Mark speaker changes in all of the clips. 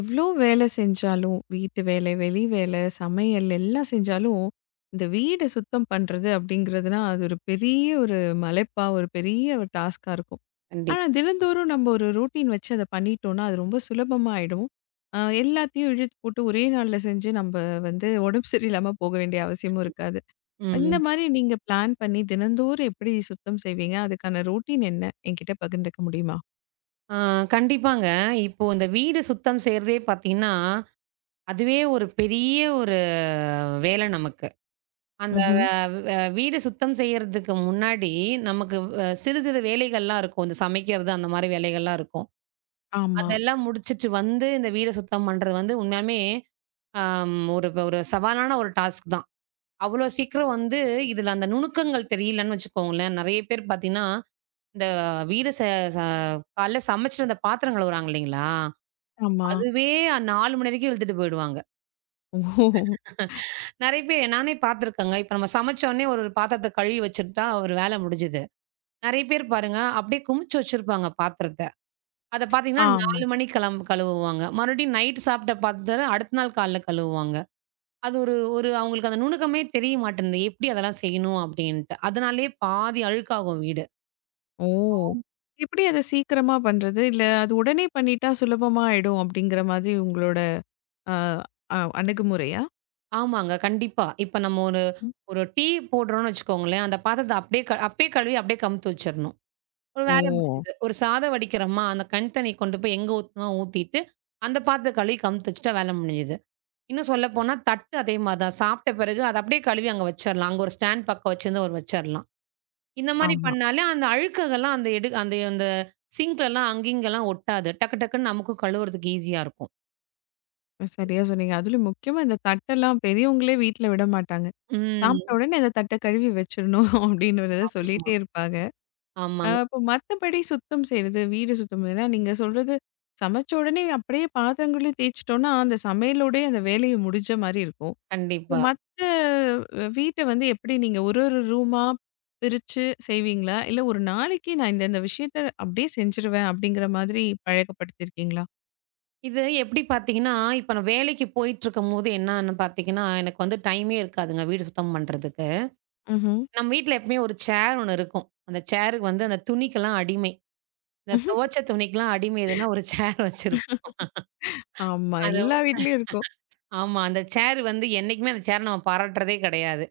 Speaker 1: எவ்ளோ வேலை செஞ்சாலும், வீட்டு வேலை, வெளி வேலை, சமையல் எல்லாம் செஞ்சாலும், இந்த வீடு சுத்தம் பண்றது அப்படிங்கிறதுனா, அது ஒரு பெரிய ஒரு மலைப்பா, ஒரு பெரிய ஒரு டாஸ்க்கா இருக்கும்.
Speaker 2: கண்டிப்
Speaker 1: ஆனா, தினந்தோறும் நம்ம ஒரு ரூட்டீன் வச்சு அத பண்ணிட்டோம்னா, அது ரொம்ப சுலபமா ஆயிடும். எல்லாத்தையும் இழுத்து போட்டு ஒரே நாள்ல செஞ்சு நம்ப வந்து உடம்பு சரியில்லாம போக வேண்டிய அவசியமும் இருக்காது. இந்த
Speaker 2: ம்.
Speaker 1: மாரி நீங்க பிளான் பண்ணி தினந்தோறும் எப்படி சுத்தம் செய்வீங்க? அதுக்கான ரூட்டீன் என்ன? என்கிட்ட பகிர்ந்துக்க முடியுமா?
Speaker 2: ஆ கண்டிப்பாங்க. இப்போ இந்த வீடு சுத்தம் செய்றதே பார்த்தீங்கன்னா, அதுவே ஒரு பெரிய ஒரு வேலை நமக்கு. அந்த வ
Speaker 1: ம்ஹ்ம்.
Speaker 2: வ வீடு சுத்தம் செய்யறதுக்கு முன்னாடி நமக்கு சிறு சிறு வேலைகள்லாம் இருக்கும். இந்த சமைக்கிறது அந்த மாரி வேலைகள்லாம் இருக்கும்.
Speaker 1: ஆமா,
Speaker 2: அதெல்லாம் முடிச்சுட்டு வந்து இந்த வீட சுத்தம் பண்றது வந்து உண்மையாலுமே, ஒரு ஒரு சவாலான ஒரு டாஸ்க் தான். அவ்வளோ சீக்கிரம் வந்து இதுல அந்த நுணுக்கங்கள் தெரியலன்னு வச்சுக்கோங்களேன். நெறைய பேர் பார்த்தீங்கன்னா, இந்த வீடு ச ச காலைல சமைச்சுட்டு அந்த பாத்திரம் கழுவுறாங்க இல்லைங்களா?
Speaker 1: ஆமா.
Speaker 2: அதுவே 4 மணி வரைக்கும் இழுத்துட்டு போயிடுவாங்க.
Speaker 1: ஓ!
Speaker 2: நெறைய பேர் நானே பார்த்துருக்கேங்க. இப்ப நம்ம சமைச்சோனே ஒரு பாத்திரத்த கழுவி வச்சுட்டா ஒரு வேலை முடிஞ்சுது. நெறைய பேர் பாருங்க, அப்படியே குமிச்சு வச்சிருப்பாங்க பாத்திரத்த. அத பார்த்தீங்கன்னா
Speaker 1: ஆமா.
Speaker 2: 4 மணிக்கு கலம் கழுவுவாங்க. மறுபடியும் நைட் சாப்பிட்ட பாத்திரம் அடுத்த நாள் காலைல கழுவுவாங்க. அது ஒரு ஒரு அவங்களுக்கு அந்த நுணுக்கமே தெரிய மாட்டேன்து. எப்படி அதெல்லாம் செய்யணும் அப்படின்ட்டு. அதனாலேயே பாதி அழுக்காகும் வீடு.
Speaker 1: ஓ! எப்படி அத சீக்கிரமா பண்றது? இல்ல அது உடனே பண்ணிட்டா சுலபமா ஆயிடும் அப்படிங்கிற மாதிரி உங்களோட அ அ அணுகுமுறையா?
Speaker 2: ஆமாங்க. கண்டிப்பா. இப்ப நம்ம ஒரு
Speaker 1: ம்.
Speaker 2: ஒரு டீ போடுறோம்னு வச்சுக்கோங்களேன், அந்த பாத்திரத்த அப்படியே க அப்பயே கழுவி அப்படியே கவுத்து வச்சுரணும். ஒரு வேலை
Speaker 1: ஓ!
Speaker 2: முடிஞ்சுது. ஒரு சாதம் வடிக்கிறோமா, அந்த கண் தண்ணி கொண்டு போய் எங்க ஊத்தணுமோ ஊத்திட்டு, அந்த பாத்திரத்த கழுவி கவுத்து வச்சுட்டா வேலை முடிஞ்சுது. இன்னும் சொல்லப்போனா தட்டு அதே மாரி தான். சாப்பிட்ட பிறகு அத அப்படியே கழுவி அங்க வச்சுரலாம். அங்க ஒரு ஸ்டாண்ட் பக்கம் வச்சிருந்து ஒரு வச்சுரலாம். இந்த மாரி
Speaker 1: ஆமா.
Speaker 2: பண்ணாலே அந்த அழுக்குகள்லாம் அந்த எடு அந்த அந்த சிங்க்லலாம் அங்கேயும் இங்கலாம் ஒட்டாது. டக்கு டக்குன்னு நமக்கும் கழுவுறதுக்கு ஈஸியா இருக்கும்.
Speaker 1: சரியா சொன்னீங்க. அதிலும் முக்கியமா இந்த தட்டெல்லாம் பெரியவங்களே வீட்ல விட மாட்டாங்க. சாப்பிட்ட
Speaker 2: ம்.
Speaker 1: உடனே அந்த தட்ட கழுவி வச்சிரணும் அப்படின்றத
Speaker 2: ஆமாமா.
Speaker 1: சொல்லிட்டே இருப்பாங்க.
Speaker 2: ஆமாங்க.
Speaker 1: அப்ப மத்தபடி சுத்தம் செய்றது, வீடு சுத்தம் ஏன்னா நீங்க சொல்றது சமைச்ச உடனே அப்படியே பாத்திரங்களையும் தேய்ச்சுட்டோம்னா, அந்த சமையலோடயே அந்த வேலையும் முடிஞ்ச மாரி இருக்கும்.
Speaker 2: கண்டிப்பா.
Speaker 1: மத்த வீட்ட வந்து எப்படி நீங்க ஒரு ஒரு ரூமா பிரிச்சு செய்வீங்களா? இல்ல ஒரு நாளைக்கு நான் இந்த இந்த விஷயத்த அப்படியே செஞ்சுருவேன் அப்படிங்கிற மாதிரி பழக்கப்படுத்தியிருக்கீங்களா?
Speaker 2: இது எப்படி பார்த்தீங்கன்னா, இப்ப நான் வேலைக்கு போயிட்டுருக்கும்போது என்னான்னு பார்த்தீங்கன்னா, எனக்கு வந்து டைமே இருக்காதுங்க வீடு சுத்தம் பண்றதுக்கு.
Speaker 1: ம்ஹ்ம்.
Speaker 2: நம்ம வீட்ல எப்பவுமே ஒரு சேர் ஒண்ணு இருக்கும். அந்த சேருக்கு வந்து அந்த துணிக்கெல்லாம் அடிமை. இந்த துவச்ச துணிக்கெல்லாம் அடிமை எதுன்னா ஒரு சேர் வச்சிருப்போம்.
Speaker 1: ஆமா.
Speaker 2: அது
Speaker 1: எல்லா வீட்லயும் இருக்கும்.
Speaker 2: ஆமா. அந்த சேர் வந்து என்னைக்குமே அந்த சேர நம்ம பாராட்டுறதே கிடையாது.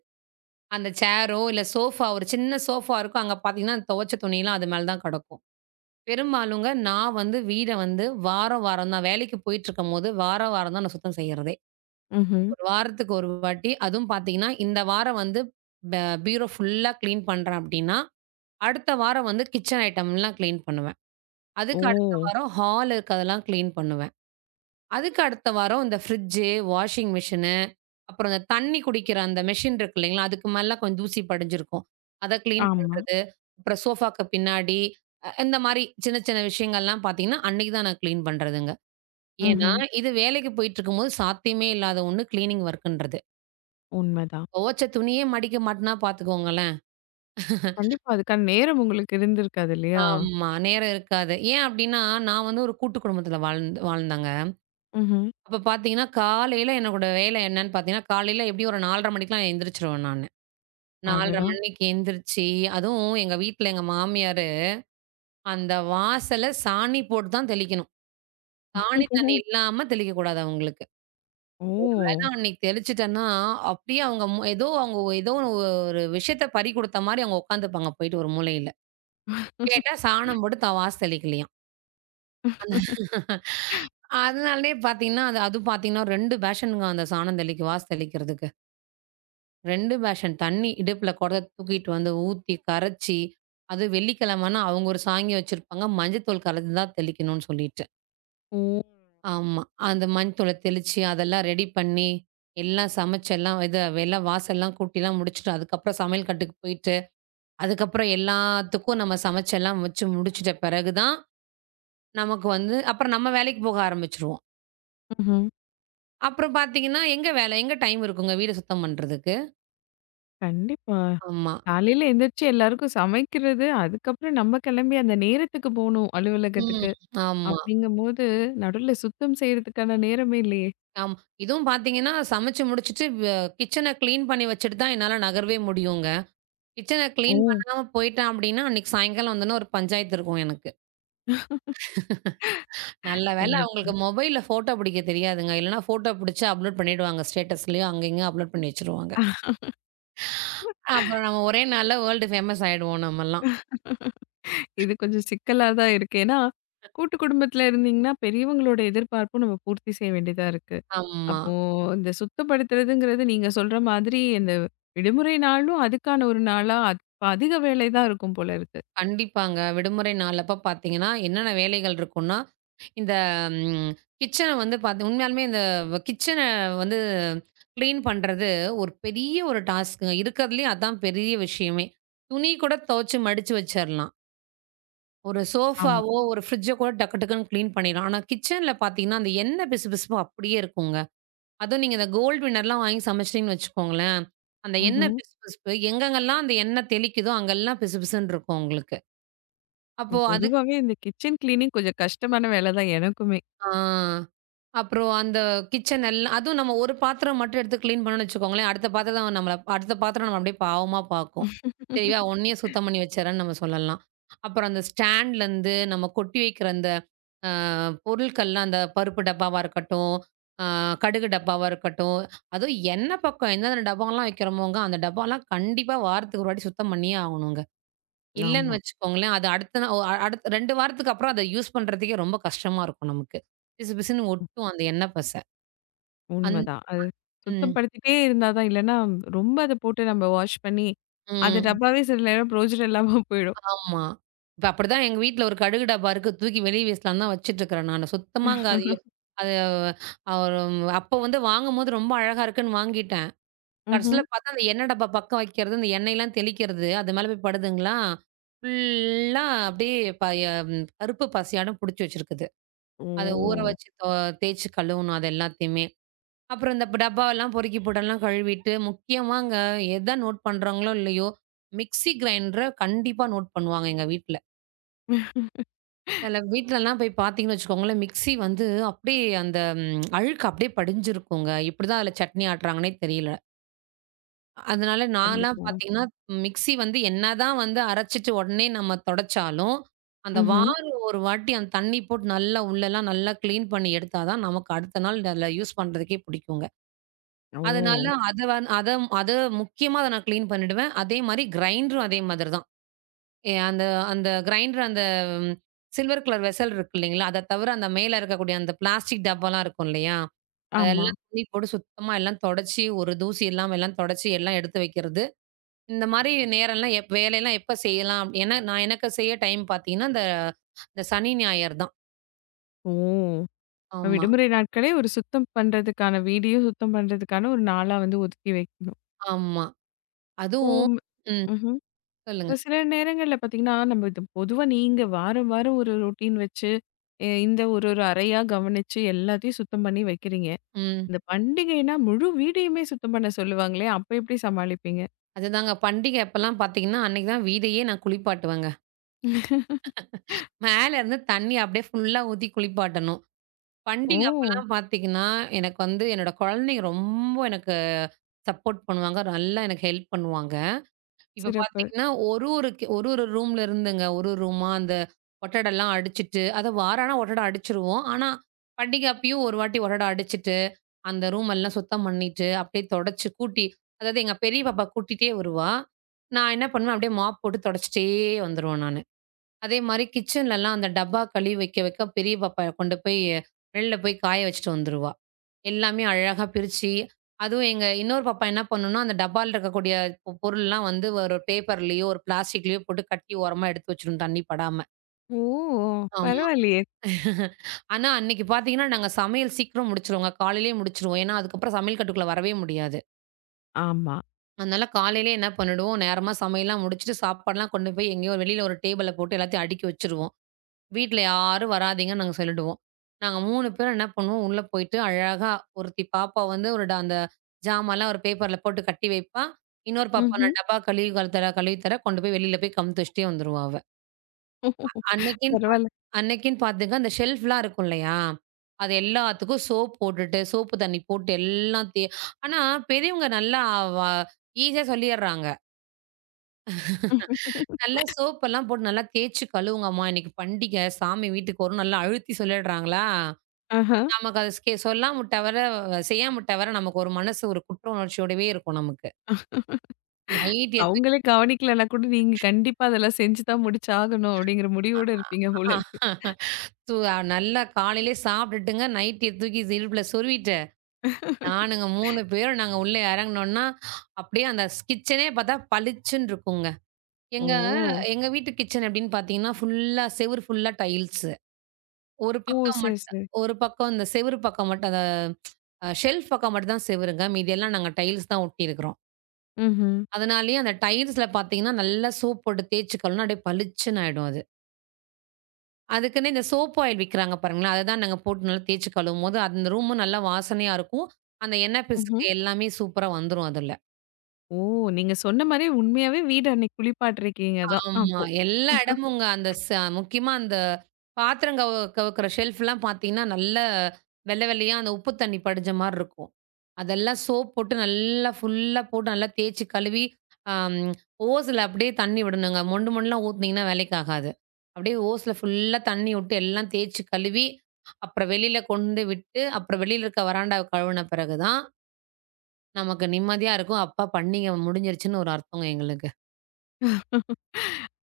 Speaker 2: அந்த சேரோ, இல்ல சோஃபா ஒரு சின்ன சோஃபா இருக்கும். அங்க பார்த்தீங்கன்னா, துவைச்ச துணிலாம் அது மேல தான் கெடக்கும். பெரும்பாலுங்க நான் வந்து வீட வந்து வாரம், வாரம் தான் வேலைக்கு போயிட்டுருக்கும்போது, வாரம், வாரம் தான் நான் சுத்தம் செய்யறதே.
Speaker 1: ம்ஹ்ம்.
Speaker 2: ஒரு வாரத்துக்கு ஒரு வாட்டி, அதுவும் பார்த்தீங்கன்னா, இந்த வாரம் வந்து ப பீரோ ஃபுல்லா கிளீன் பண்றேன் அப்டின்னா, அடுத்த வாரம் வந்து கிச்சன் ஐட்டம்லாம் கிளீன் பண்ணுவேன்.
Speaker 1: ஓ!
Speaker 2: அதுக்கு அடுத்த வாரம் ஹால் இருக்கதெல்லாம் கிளீன் பண்ணுவேன். அதுக்கு அடுத்த வாரம் இந்த ஃப்ரிட்ஜு, வாஷிங் மிஷினு, அப்புறம் இந்த தண்ணி குடிக்கிற அந்த மெஷின் இருக்கு இல்லைங்களா? அதுக்கு மேல கொஞ்சம் தூசி படிஞ்சிருக்கும். அத கிளீன்
Speaker 1: ஆமா.
Speaker 2: பண்றது, அப்புறம் சோஃபாக்கு பின்னாடி இந்த மாரி சின்ன சின்ன விஷயங்கள்லாம் பார்த்தீங்கன்னா, அன்னைக்கு தான் நான் கிளீன் பண்றதுங்க. ஏன்னா,
Speaker 1: ம்ஹ்ம்.
Speaker 2: இது வேலைக்கு போயிட்டுருக்கும்போது சாத்தியமே இல்லாத ஒண்ணு கிளீனிங் ஒர்க்குன்றது.
Speaker 1: உண்மதான்.
Speaker 2: துவச்ச துணியே மடிக்க மாட்டேன்னா பார்த்துக்கோங்களேன்.
Speaker 1: கண்டிப்பா அதுக்கான நேரம் உங்களுக்கு இருந்திருக்காது இல்லையா?
Speaker 2: ஆமா, நேரம் இருக்காது. ஏன் அப்டின்னா, நான் வந்து ஒரு கூட்டு குடும்பத்தில வாழ்ந்து வாழ்ந்தேங்க.
Speaker 1: ம்ஹ்ம்.
Speaker 2: அப்ப பார்த்தீங்கன்னா, காலையில என்னோட வேலை என்னன்னு பார்த்தீங்கன்னா, காலையில எப்டியும் ஒரு 4:30 மணிக்கெல்லாம் எந்திரிச்சுருவேன் நானு. 4:30
Speaker 1: அடடா!
Speaker 2: மணிக்கு எந்திரிச்சு, அதுவும் எங்க வீட்ல எங்க மாமியாரு, அந்த வாசல சாணி போட்டு தான் தெளிக்கணும். சாணி தண்ணி இல்லாம தெளிக்கக்கூடாது அவங்களுக்கு.
Speaker 1: ஓ!
Speaker 2: ஏன்னா அன்னைக்கு தெளிச்சுட்டேன்னா, அப்படியே அவங்க மு ஏதோ அவங்க ஏதோ ஒரு ஒரு விஷயத்த பறி குடுத்த மாரி அவங்க உட்காந்துப்பாங்க போயிட்டு ஒரு மூலையில. கேட்டா சாணம் போட்டு தான் வாச தெளிக்கலையாம். அதனாலயே பார்த்தீங்கன்னா, அது அது பார்த்தீங்கன்னா 2 பேஷனுங்க அந்த சாணம் தெளிக்க வாச தெளிக்கிறதுக்கு. 2 பேஷன் தண்ணி இடுப்புல குடத்த தூக்கிட்டு வந்து ஊத்தி, கரைச்சி, அதுவும் வெள்ளிக்கிழமைன்னா அவங்க ஒரு சாங்கி வச்சிருப்பாங்க. மஞ்சள் தூள் கலந்து தான் தெளிக்கணும்னு சொல்லிட்டு.
Speaker 1: ஓ!
Speaker 2: ஆமா. அந்த மஞ்சத்தூள தெளிச்சு, அதெல்லாம் ரெடி பண்ணி, எல்லாம் சமைச்சு எல்லாம் இது எல்லாம் வாசல்லாம் கூட்டிலாம் முடிச்சுட்டு, அதுக்கப்புறம் சமையல் கட்டுக்கு போயிட்டு, அதுக்கப்புறம் எல்லாத்துக்கும் நம்ம சமைச்சு எல்லாம் வச்சு முடிச்சுட்ட பிறகு தான், நமக்கு வந்து அப்புறம் நம்ம வேலைக்கு போக ஆரம்பிச்சுருவோம்.
Speaker 1: ம்ஹ்ம்.
Speaker 2: அப்புறம் பார்த்தீங்கன்னா, எங்க வேலை? எங்க டைம் இருக்குங்க வீடு சுத்தம் பண்றதுக்கு?
Speaker 1: கண்டிப்பா.
Speaker 2: ஆமா.
Speaker 1: காலையில எந்திரிச்சு எல்லாருக்கும் சமைக்கிறது, அதுக்கப்புறம் நம்ம கிளம்பி அந்த நேரத்துக்கு போணும்
Speaker 2: ம்.
Speaker 1: அலுவலகத்துக்கு.
Speaker 2: ஆமா.
Speaker 1: அப்படிங்கும்போது நடுவுல சுத்தம் செய்றதுக்கான நேரமே இல்லையே!
Speaker 2: ஆமா. இதுவும் பார்த்தீங்கன்னா, சமைச்சு முடிச்சுட்டு வ கிச்சன கிளீன் பண்ணி வச்சுட்டு தான் என்னால நகரவே முடியுங்க. கிச்சன
Speaker 1: ஓ!
Speaker 2: கிளீன் பண்ணாம போயிட்டேன் அப்டின்னா, அன்னைக்கு சாயங்காலம் வந்தோனே ஒரு பஞ்சாயத்து இருக்கும் எனக்கு. நல்ல வேள
Speaker 1: கண்டிப்பா.
Speaker 2: அவங்களுக்கு மொபைல்ல ஃபோட்டோ பிடிக்க தெரியாதுங்க. இல்லன்னா ஃபோட்டோ பிடிச்சு அப்லோட் பண்ணிடுவாங்க. ஸ்டேட்டஸ்லயோ அங்க இங்கேயும் அப்லோட் பண்ணி வச்சுருவாங்க. அப்புறம் நம்ம ஒரே நாள்ல வேர்ல்டு ஃபேமஸ் ஆயிடுவோம் நம்மலாம்.
Speaker 1: இது கொஞ்சம் சிக்கலா தான் இருக்கு. ஏன்னா, கூட்டு குடும்பத்துல இருந்தீங்கன்னா, பெரியவங்களோட எதிர்பார்ப்பும் நம்ம பூர்த்தி செய்ய வேண்டியதா இருக்கு.
Speaker 2: ஆமா.
Speaker 1: அப்போ இந்த சுத்தப்படுத்துறதுங்கிறது நீங்க சொல்ற மாதிரி இந்த விடுமுறை நாளும் அதுக்கான ஒரு நாளா, அதிக வேலை தான் இருக்கும் போல இருக்கு.
Speaker 2: கண்டிப்பாங்க. விடுமுறை நாள் அப்ப பார்த்தீங்கன்னா, என்னென்ன வேலைகள் இருக்கும்னா, இந்த ம் கிச்சன வந்து பார்த்து உண்மையாலுமே இந்த வ கிச்சன வந்து கிளீன் பண்றது ஒரு பெரிய ஒரு டாஸ்க்குங்க. இருக்கிறதுலயே அதான் பெரிய விஷயமே. துணி கூட துவச்சு மடிச்சு வச்சிரலாம். ஒரு
Speaker 1: ஆமா.
Speaker 2: சோஃபாவோ, ஒரு ஃப்ரிட்ஜோ கூட டக்கு டக்குன்னு கிளீன் பண்ணிடலாம். ஆனா கிச்சன்ல பார்த்தீங்கன்னா, அந்த எண்ணெய் பிசுபிசுப்பு அப்படியே இருக்குங்க. அதுவும் நீங்க இந்த கோல்ட் வின்னர்லாம் வாங்கி சமைச்சிட்டீங்கன்னு வச்சுக்கோங்களேன், அந்த
Speaker 1: ம்ஹ்ம்.
Speaker 2: எண்ணெய் பிசுபிசுப்பு எங்கெங்கெல்லாம் அந்த எண்ணெய் தெளிக்குதோ, அங்கெல்லாம் பிசுபிசுன்னு இருக்கும் உங்களுக்கு. அப்போ அது
Speaker 1: பொதுவாவே இந்த கிச்சன் கிளீனிங் கொஞ்சம் கஷ்டமான வேலை தான் எனக்குமே.
Speaker 2: ஆ. அப்புறம் அந்த கிச்சன் எல்லாம் அதுவும் நம்ம ஒரு பாத்திரம் மட்டும் எடுத்து கிளீன் பண்ணோம்னு வச்சுக்கோங்களேன், அடுத்த பாத்திரம் நம்மள அப்படியே பாவமா பார்க்கும். சரி இவ உன்னையே சுத்தம் பண்ணி வச்சுர்றான்னு நம்ம சொல்லலாம். அப்புறம் அந்த ஸ்டாண்ட்லேருந்து நம்ம கொட்டி வைக்கிற அந்த அ பொருட்கள்லாம் அந்த பருப்பு டப்பாவா இருக்கட்டும், அ கடுகு டப்பாவா இருக்கட்டும், அதுவும் எண்ணெய் பக்கம் எந்தெந்த டப்பாலாம் வைக்கிறோமோங்க, அந்த டப்பாலாம் கண்டிப்பா வாரத்துக்கு ஒரு வாட்டி சுத்தம் பண்ணியே ஆகணுங்க. இல்லன்னு
Speaker 1: ஆமா,
Speaker 2: வச்சுக்கோங்களேன், அது அடுத்த நா அ- அடுத்த 2 வாரத்துக்கு அப்புறம் அத யூஸ் பண்றதுக்கே ரொம்ப கஷ்டமா இருக்கும் நமக்கு. பிசுபிசுன்னு ஒட்டும் அந்த எண்ணெய் பச. அந்
Speaker 1: உண்மதான். அது
Speaker 2: ம்,
Speaker 1: சுத்தப்படுத்திட்டே இருந்தா தான் இல்லன்னா ரொம்ப அத போட்டு நம்ம வாஷ் பண்ணி, அது
Speaker 2: ம்.
Speaker 1: டப்பாவே சில நேரம் பிரயோஜனம் இல்லாம போயிடும்.
Speaker 2: ஆமா. இப்ப அப்படிதான் எங்க வீட்ல ஒரு கடுகு டப்பா இருக்கு. தூக்கி வெளிய வீசலான்னு தான் வச்சுட்டுருக்கிறேன் நானு. சுத்தமா அங்க அது அது ஒரு அப்ப வந்து வாங்கும்போது ரொம்ப அழகா இருக்குன்னு வாங்கிட்டேன்.
Speaker 1: ம்ஹ்ம்.
Speaker 2: கடைசியில பார்த்தா அந்த எண்ணெய் டப்பா பக்கம் வைக்கிறது, அந்த எண்ணெயெல்லாம் தெளிக்கிறது, அது மேல போய் படுதுங்களா, ஃபுல்லா அப்படியே ப கருப்பு பசையாட்டம் புடிச்சு வச்சிருக்குது. அத ஊற
Speaker 1: ஓ!
Speaker 2: வச்சு தொ தேய்ச்சு கழுவணும் அது எல்லாத்தையுமே. அப்புறம் இந்த டப்பாவெல்லாம் பொறுக்கி போட்டெல்லாம் கழுவிட்டு, முக்கியமாங்க எத நோட் பண்றாங்களோ இல்லையோ, மிக்ஸி கிரைண்டர கண்டிப்பா நோட் பண்ணுவாங்க எங்க வீட்ல. சில வீட்லலாம் போய் பார்த்தீங்கன்னு வச்சுக்கோங்களேன், மிக்ஸி வந்து அப்படியே அந்த அழுக்கு அப்படியே படிஞ்சிருக்குங்க. இப்படிதான் அதில சட்னி ஆட்டுறாங்கன்னே தெரியல. அதனால நான்லாம்
Speaker 1: கண்டிப்பா.
Speaker 2: பார்த்தீங்கன்னா, மிக்ஸி வந்து என்னதான் வந்து அரைச்சுட்டு உடனே நம்ம தொடச்சாலும், அந்த
Speaker 1: ம்ஹ்ம்.
Speaker 2: வாரம் ஒரு வாட்டி அந்த தண்ணி போட்டு நல்லா உள்ளலாம் நல்லா கிளீன் பண்ணி எடுத்தா தான் நமக்கு அடுத்த நாள் அதில யூஸ் பண்றதுக்கே பிடிக்குங்க. அதனால
Speaker 1: ஓ!
Speaker 2: அத வந் அத அத முக்கியமா அத நான் கிளீன் பண்ணிடுவேன். அதே மாரி கிரைண்டரும் அதே மாதிரி தான். எ அந்த அந்த கிரைண்டர் அந்த சில்வர் கலர் வெசல் இருக்கு இல்லைங்களா? அத தவிர அந்த மேல இருக்கக்கூடிய அந்த பிளாஸ்டிக் டப்பாலாம் இருக்கும் இல்லையா?
Speaker 1: ஆமா.
Speaker 2: அதெல்லாம் துணி போட்டு சுத்தமா எல்லாம் தொடச்சு, ஒரு தூசி இல்லாம எல்லாம் தொடச்சு எல்லாம் எடுத்து வைக்கிறது. இந்த மாரி நேரம்லாம் எப் வேலையெல்லாம் எப்ப செய்யலாம்? அப் ஏன்னா, நான் எனக்கு செய்ய டைம் பார்த்தீங்கன்னா, இந்த இந்த சனி, ஞாயிறு தான்.
Speaker 1: ஓ!
Speaker 2: ஆமா,
Speaker 1: விடுமுறை நாட்களே ஒரு சுத்தம் பண்றதுக்கான வீடையும் சுத்தம் பண்றதுக்கான ஒரு நாளா வந்து ஒதுக்கி வைக்கணும்.
Speaker 2: ஆமா.
Speaker 1: ஓ!
Speaker 2: அதுவும்
Speaker 1: ம்.
Speaker 2: ம்.
Speaker 1: ம்ஹ்ம்.
Speaker 2: சொல்லுங்க.
Speaker 1: ஒரு சில நேரங்கள்ல பார்த்தீங்கன்னா, நம்ம இது பொதுவா நீங்க வாரம் வாரம் ஒரு ரொட்டீன் வச்சு, இந்த ஒரு ஒரு அறையா கவனிச்சு எல்லாத்தையும் சுத்தம் பண்ணி வைக்கிறீங்க.
Speaker 2: ம்.
Speaker 1: இந்த பண்டிகைன்னா முழு வீடையுமே சுத்தம் பண்ண சொல்லுவாங்களே! அப்ப எப்படி சமாளிப்பீங்க?
Speaker 2: அதுதாங்க பண்டிகை அப்பலாம் பார்த்தீங்கன்னா, அன்னைக்கு தான் வீடையே நான் குளிப்பாட்டுவேங்க. மேலருந்து தண்ணி அப்படியே ஃபுல்லா ஊத்தி குளிப்பாட்டணும். பண்டிகை
Speaker 1: ஓ!
Speaker 2: அப்பலாம் பார்த்தீங்கன்னா, எனக்கு வந்து என்னோட குழந்தைங்க ரொம்ப எனக்கு சப்போர்ட் பண்ணுவாங்க. நல்லா எனக்கு ஹெல்ப் பண்ணுவாங்க. இப்ப
Speaker 1: சிறப்பு.
Speaker 2: பாத்தீங்கன்னா, ஒரு ஒரு கி ஒரு ஒரு ரூம்ல இருந்துங்க. ஒரு ஒரு ரூமா அந்த ஒட்டடலாம் அடிச்சுட்டு, அத வாரம் ஆனா ஒட்டட அடிச்சுருவோம். ஆனா, பண்டிகை அப்பயும் ஒரு வாட்டி ஒட்டட அடிச்சுட்டு, அந்த ரூம் எல்லாம் சுத்தம் பண்ணிட்டு, அப்படியே தொடச்சு கூட்டி அதாவது எங்க பெரிய பாப்பா கூட்டிட்டே வருவா. நான் என்ன பண்ணுவேன், அப்படியே மாப் போட்டு தொடச்சுட்டே வந்துருவேன் நானு. அதே மாரி கிச்சன்லலாம் அந்த டப்பா கழுவி வைக்க, வைக்க பெரிய பாப்பா கொண்டு போய் வெளில போய் காய வச்சுட்டு வந்துருவா. எல்லாமே அழகா பிரிச்சு, அதுவும் எங்க இன்னொரு பாப்பா என்ன பண்ணும்னா, அந்த டப்பால இருக்கக்கூடிய பொ பொருள்லாம் வந்து ஒரு பேப்பர்லயோ, ஒரு பிளாஸ்டிக்லயோ போட்டு கட்டி ஓரமா எடுத்து வச்சுரும் தண்ணி படாம.
Speaker 1: ஓ!
Speaker 2: ஆமா.
Speaker 1: பரவாயில்லையே!
Speaker 2: ஆனா, அன்னைக்கு பார்த்தீங்கன்னா, நாங்க சமையல் சீக்கிரம் முடிச்சுருவோங்க. காலையிலேயே முடிச்சுருவோம். ஏன்னா, அதுக்கப்புறம் சமையல் கட்டுக்குள்ள வரவே முடியாது.
Speaker 1: ஆமா.
Speaker 2: அதனால காலையிலேயே என்ன பண்ணிடுவோம், நேரமா சமையல்லாம் முடிச்சுட்டு, சாப்பாடுலாம் கொண்டு போய் எங்கேயோ வெளியில ஒரு டேபிள்ல போட்டு எல்லாத்தையும் அடுக்கி வச்சுருவோம். வீட்ல யாரும் வராதீங்கன்னு நாங்க சொல்லிடுவோம். நாங்க 3 பேரும் என்ன பண்ணுவோம், உள்ள போயிட்டு அழகா ஒருத்தி பாப்பா வந்து ஒரு ட அந்த ஜாமான்லாம் ஒரு பேப்பர்ல போட்டு கட்டி வைப்பா. இன்னொரு பாப்பா
Speaker 1: ம்ஹ்ம்.
Speaker 2: நான் டப்பா கழுவி கழு தர கழுவி தர கொண்டு போய் வெளியில போய் கமுத்தி வச்சுட்டே வந்துருவா அவ. அன்னைக்குன்னு பாத்
Speaker 1: பரவால்ல.
Speaker 2: அன்னைக்குன்னு பாத்துங்க அந்த ஷெல்ஃப்லாம் இருக்கும் இல்லையா? அது எல்லாத்துக்கும் சோப் போட்டுட்டு, சோப்பு தண்ணி போட்டு எல்லாத்தையும் ஆனா பெரியவங்க நல்லா வ ஈஸியா சொல்லிர்றாங்க. நல்லா சோப்பெல்லாம் போட்டு நல்லா தேய்ச்சு கழுவுங்கம்மா. இன்னைக்கு பண்டிகை. சாமி வீட்டுக்கு வரும். நல்லா அழுத்தி சொல்லிடுறாங்களா?
Speaker 1: ஆஹா.
Speaker 2: நமக்கு அது ஸ்கே சொல்லாம தவிர, செய்யாம தவிர நமக்கு ஒரு மனசு ஒரு குற்ற உணர்ச்சியோடவே இருக்கும் நமக்கு. நைட்டிய தூக்கி
Speaker 1: அவங்களே கவனிக்கலன்னா கூட நீங்க கண்டிப்பா அதெல்லாம் செஞ்சு தான் முடிச்சாகணும் அப்படிங்கிற முடிவோட இருப்பீங்க போல இருக்கு.
Speaker 2: சு நல்லா காலையிலயே சாப்பிட்டுட்டுங்க, நைட்டிய தூக்கி இடுப்புல சொருவிட்டு, நானுங்க 3 பேரும் நாங்க உள்ள இறங்குனோம்னா, அப்படியே அந்த ஸ் கிச்சனே பார்த்தா பளிச்சுன்னு இருக்குங்க. எங்க
Speaker 1: ஓ!
Speaker 2: எங்க வீட்டு கிச்சன் எப்படின்னு பார்த்தீங்கன்னா, ஃபுல்லா செவுரு ஃபுல்லா டைல்ஸு. ஒரு
Speaker 1: ஓ!
Speaker 2: பக்கம்
Speaker 1: சரி,
Speaker 2: மட்டும்
Speaker 1: சரி.
Speaker 2: ஒரு பக்கம் இந்த செவுரு பக்கம் மட்டும் அந்த ஷெல்ஃப் பக்கம் மட்டும் தான் செவுருங்க. மீதி எல்லாம் நாங்க டைல்ஸ் தான் ஒட்டியிருக்கிறோம்.
Speaker 1: ம்ஹ்ம்.
Speaker 2: அதனாலேயே அந்த டைல்ஸ்ல பார்த்தீங்கன்னா, நல்லா சோப் போட்டு தேய்ச்சு கழுவுனா அப்படியே பளிச்சுன்னு ஆயிடும் அது. அதுக்குன்னு இந்த சோப் ஆயில் விக்கிறாங்க பாருங்களேன், அத தான் நாங்க போட்டு நல்லா தேய்ச்சு கழுவும்போது, அந்த ரூமும் நல்லா வாசனையா இருக்கும். அந்த எண்ணெய்
Speaker 1: ம்ஹ்ம்.
Speaker 2: பிசுக்கு எல்லாமே சூப்பரா வந்துரும் அதுல.
Speaker 1: ஓ! நீங்க சொன்ன மாரி உண்மையாவே வீடு அன்னைக்கு குளிப்பாட்டிருக்கீங்க தான்
Speaker 2: ஆமா.
Speaker 1: அப்போ.
Speaker 2: எல்லா இடமுங்க. அந்த ச முக்கியமா அந்த பாத்திரம் கவ கவக்கிற ஷெல்ஃப்லாம் பார்த்தீங்கன்னா, நல்ல வெள்ள வெள்ளையா அந்த உப்பு தண்ணி படிஞ்ச மாரி இருக்கும். அதெல்லாம் சோப் போட்டு நல்லா ஃபுல்லா போட்டு நல்லா தேய்ச்சு கழுவி, அம் ஓஸ்ல அப்படியே தண்ணி விடணுங்க. மொண்டு மொண்டுலாம் ஊத்துனீங்கன்னா வேலைக்கு ஆகாது. அப்படியே ஓஸ்ல ஃபுல்லா தண்ணி விட்டு எல்லாம் தேய்ச்சு கழுவி, அப்புறம் வெளியில கொண்டு விட்டு, அப்புறம் வெளியில இருக்க வராண்டாவ கழுவுன பிறகு தான் நமக்கு நிம்மதியா இருக்கும். அப்பா! பண்டிகை முடிஞ்சிருச்சுன்னு ஒரு அர்த்தங்க எங்களுக்கு.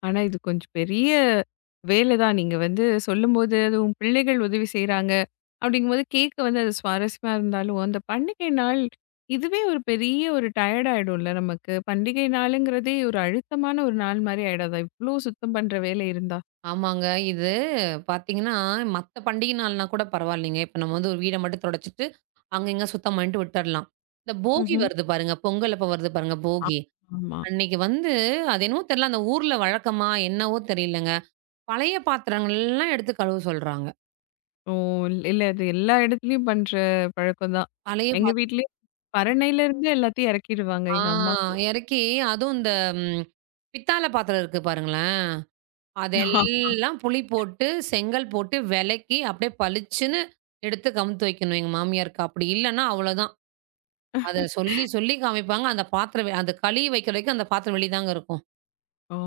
Speaker 1: ஆனா இது கொஞ்சம் பெரிய வேலை தான். நீங்க வந்து சொல்லும்போது, அதுவும் பிள்ளைகள் உதவி செய்றாங்க, அப்படிங்கும்போது கேட்க வந்து அது சுவாரஸ்யமா இருந்தாலும், அந்த பண்டிகை நாள் இதுவே ஒரு பெரிய ஒரு டயர்ட் ஆயிடும்ல நமக்கு. பண்டிகை நாளுங்கிறதே ஒரு அழுத்தமான ஒரு நாள் மாரி ஆயிடாதா? இவ்ளோ சுத்தம் பண்ற வேலை இருந்தா?
Speaker 2: ஆமாங்க. இது பார்த்தீங்கன்னா, மத்த பண்டிகை நாள்னா கூட பரவாயில்லைங்க. இப்ப நம்ம வந்து ஒரு வீட மட்டும் தொடச்சுட்டு, அங்க இங்க சுத்தம் பண்ணிட்டு விட்டர்லாம். இந்த போகி
Speaker 1: ம்ஹ்ம்.
Speaker 2: வருது பாருங்க. பொங்கல் அப்ப வருது பாருங்க போகி.
Speaker 1: ஆமா.
Speaker 2: அன்னைக்கு வந்து அது என்னவோ தெரியல. அந்த ஊர்ல வழக்கமா என்னவோ தெரியலங்க. பழைய பாத்திரங்கள்லாம் எடுத்து கழுவ சொல்றாங்க.
Speaker 1: ஓ! இல்ல இல்ல, அது எல்லா இடத்துலயும் பண்ற பழக்கம் தான்.
Speaker 2: பழைய
Speaker 1: எங்க
Speaker 2: பாத்
Speaker 1: வீட்லயும் பரணையில இருந்து எல்லாத்தையும் இறக்கிடுவாங்க
Speaker 2: ஆ
Speaker 1: எங்க அம்மாக்கு.
Speaker 2: இறக்கி அதுவும் இந்த ம் பித்தள பாத்திரம் இருக்கு பாருங்களேன். அதெல்லாம் புளி போட்டு, செங்கல் போட்டு வெளக்கி, அப்படியே பளிச்சுன்னு எடுத்து கவுத்து வைக்கணும் எங்க மாமியாருக்கு. அப்படி இல்லன்னா அவ்வளோதான். அத சொல்லி, சொல்லி காமிப்பாங்க. அந்த பாத்திரம் வெ- அந்த களி வைக்கிற வரைக்கும் அந்த பாத்திரம் வெளிய தாங்க இருக்கும்.
Speaker 1: ஓ!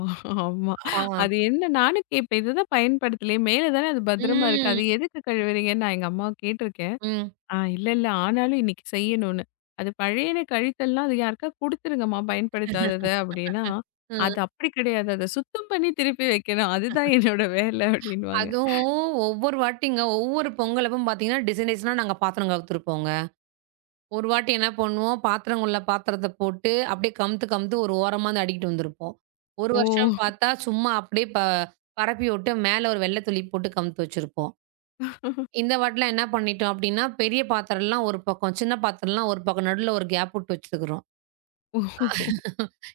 Speaker 1: ஆமா.
Speaker 2: ஆ.
Speaker 1: அது என்ன நானும் கேட்பேன். இதுதான் பயன்படுத்தலையே. மேல தானே அது பத்திரமா இருக்கு.
Speaker 2: ம்.
Speaker 1: அது எதுக்கு கழுவுறீங்கன்னு நான் எங்க அம்மாவ கேட்டிருக்கேன்.
Speaker 2: ம்.
Speaker 1: ஆ இல்ல, இல்ல. ஆனாலும் இன்னைக்கு செய்யணும்னு. அது பழையன கழித்தல்னா, அது யாருக்கா குடுத்துருங்கம்மா பயன்படுத்தாதத அப்படின்னா, அது
Speaker 2: ம்.
Speaker 1: அப்படி கிடையாது. அத சுத்தம் பண்ணி திருப்பி வைக்கணும். அதுதான் என்னோட வேலை அப்படின்னுவாங்க.
Speaker 2: அதுவும் ஒவ்வொரு வாட்டிங்க, ஒவ்வொரு பொங்கல் அப்ப பாத்தீங்கன்னா, டிசைன் டிசைனா நாங்க பாத்திரம் கவுத்துருப்போங்க. ஒரு வாட்டி என்ன பண்ணுவோம், பாத்திரம் உள்ள பாத்திரத்த போட்டு அப்படியே கமுத்து, கமுத்து ஒரு ஓரமா வந்து அடுக்கிட்டு வந்திருப்போம். ஒரு
Speaker 1: ஓ!
Speaker 2: வருஷம் பாத்தா, சும்மா அப்படியே ப பரப்பி விட்டு மேல ஒரு வெள்ள துளி போட்டு கமுத்து வச்சிருப்போம். இந்த வாட்டிலாம் என்ன பண்ணிட்டோம் அப்படின்னா, பெரிய பாத்திரம்லாம் ஒரு பக்கம், சின்ன பாத்திரம்லாம் ஒரு பக்கம் நடுவுல ஒரு கேப் விட்டு வச்சிருக்கிறோம்.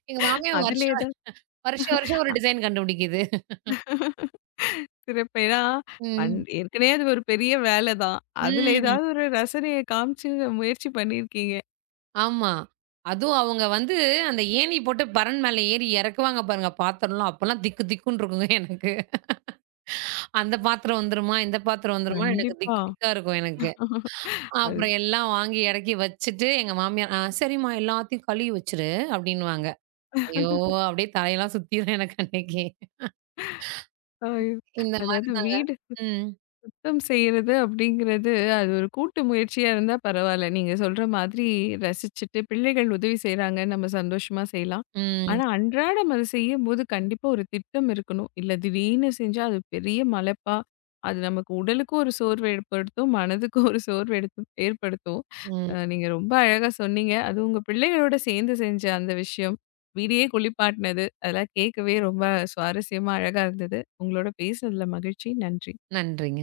Speaker 2: எங்க மாமியார்
Speaker 1: அதில
Speaker 2: வருஷம்
Speaker 1: ஏதாவது
Speaker 2: வருஷம் வருஷம் ஒரு டிசைன் கண்டுபிடிக்குது.
Speaker 1: சிறப்பு. ஏன்னா,
Speaker 2: ம்.
Speaker 1: ஏற்கனவே அது ஒரு பெரிய வேலை தான். அதில
Speaker 2: ம்.
Speaker 1: ஏதாவது ஒரு ரசனைய காமிச்சு முயற்சி பண்ணியிருக்கீங்க.
Speaker 2: ஆமா. அதுவும் அவங்க வந்து அந்த ஏணி போட்டு பரண் மேல ஏறி இறக்குவாங்க பாருங்க பாத்திரம்லாம். அப்பலாம் திக்கு திக்குன்னு இருக்குங்க எனக்கு. அந்த பாத்திரம் வந்துருமா? இந்த பாத்திரம் வந்துருமான்னு எனக்கு
Speaker 1: கண்டிப்பா.
Speaker 2: திக்கு திக்கா இருக்கும் எனக்கு.
Speaker 1: அது
Speaker 2: அப்புறம் எல்லாம் வாங்கி இறக்கி வச்சுட்டு எங்க மாமியார், "ஆ சரிம்மா எல்லாத்தையும் கழுவி வச்சுரு" அப்படின்னுவாங்க. ஐயோ! அப்படியே தலையெல்லாம் சுத்திரும் எனக்கு அன்னைக்கு.
Speaker 1: ஐயோ!
Speaker 2: இந்த மாரி
Speaker 1: அதாவது
Speaker 2: தாங்க.
Speaker 1: வீடு
Speaker 2: ம்.
Speaker 1: சுத்தம் செய்யறது அப்படிங்கிறது, அது ஒரு கூட்டு முயற்சியா இருந்தா பரவால்ல. நீங்க சொல்ற மாதிரி ரசிச்சுட்டு பிள்ளைகள் உதவி செய்றாங்க, நம்ம சந்தோஷமா செய்யலாம்.
Speaker 2: ம்.
Speaker 1: ஆனா அன்றாடம் அது செய்யும்போது கண்டிப்பா ஒரு திட்டம் இருக்கணும். இல்ல திடீர்னு செஞ்சா அது பெரிய மலைப்பா, அது நமக்கு உடலுக்கும் ஒரு சோர்வு ஏற்படுத்தும், மனதுக்கும் ஒரு சோர்வு எடுத்து ஏற்படுத்தும்.
Speaker 2: ம்.
Speaker 1: நீங்க ரொம்ப அழகா சொன்னீங்க. அதுவும் உங்க பிள்ளைகளோட சேர்ந்து செஞ்ச அந்த விஷயம், வீடே குளிப்பாட்டுனது, அதெல்லாம் கேட்கவே ரொம்ப சுவாரஸ்யமா, அழகா இருந்தது. உங்களோட பேசுனதுல மகிழ்ச்சி. நன்றி.
Speaker 2: நன்றிங்க.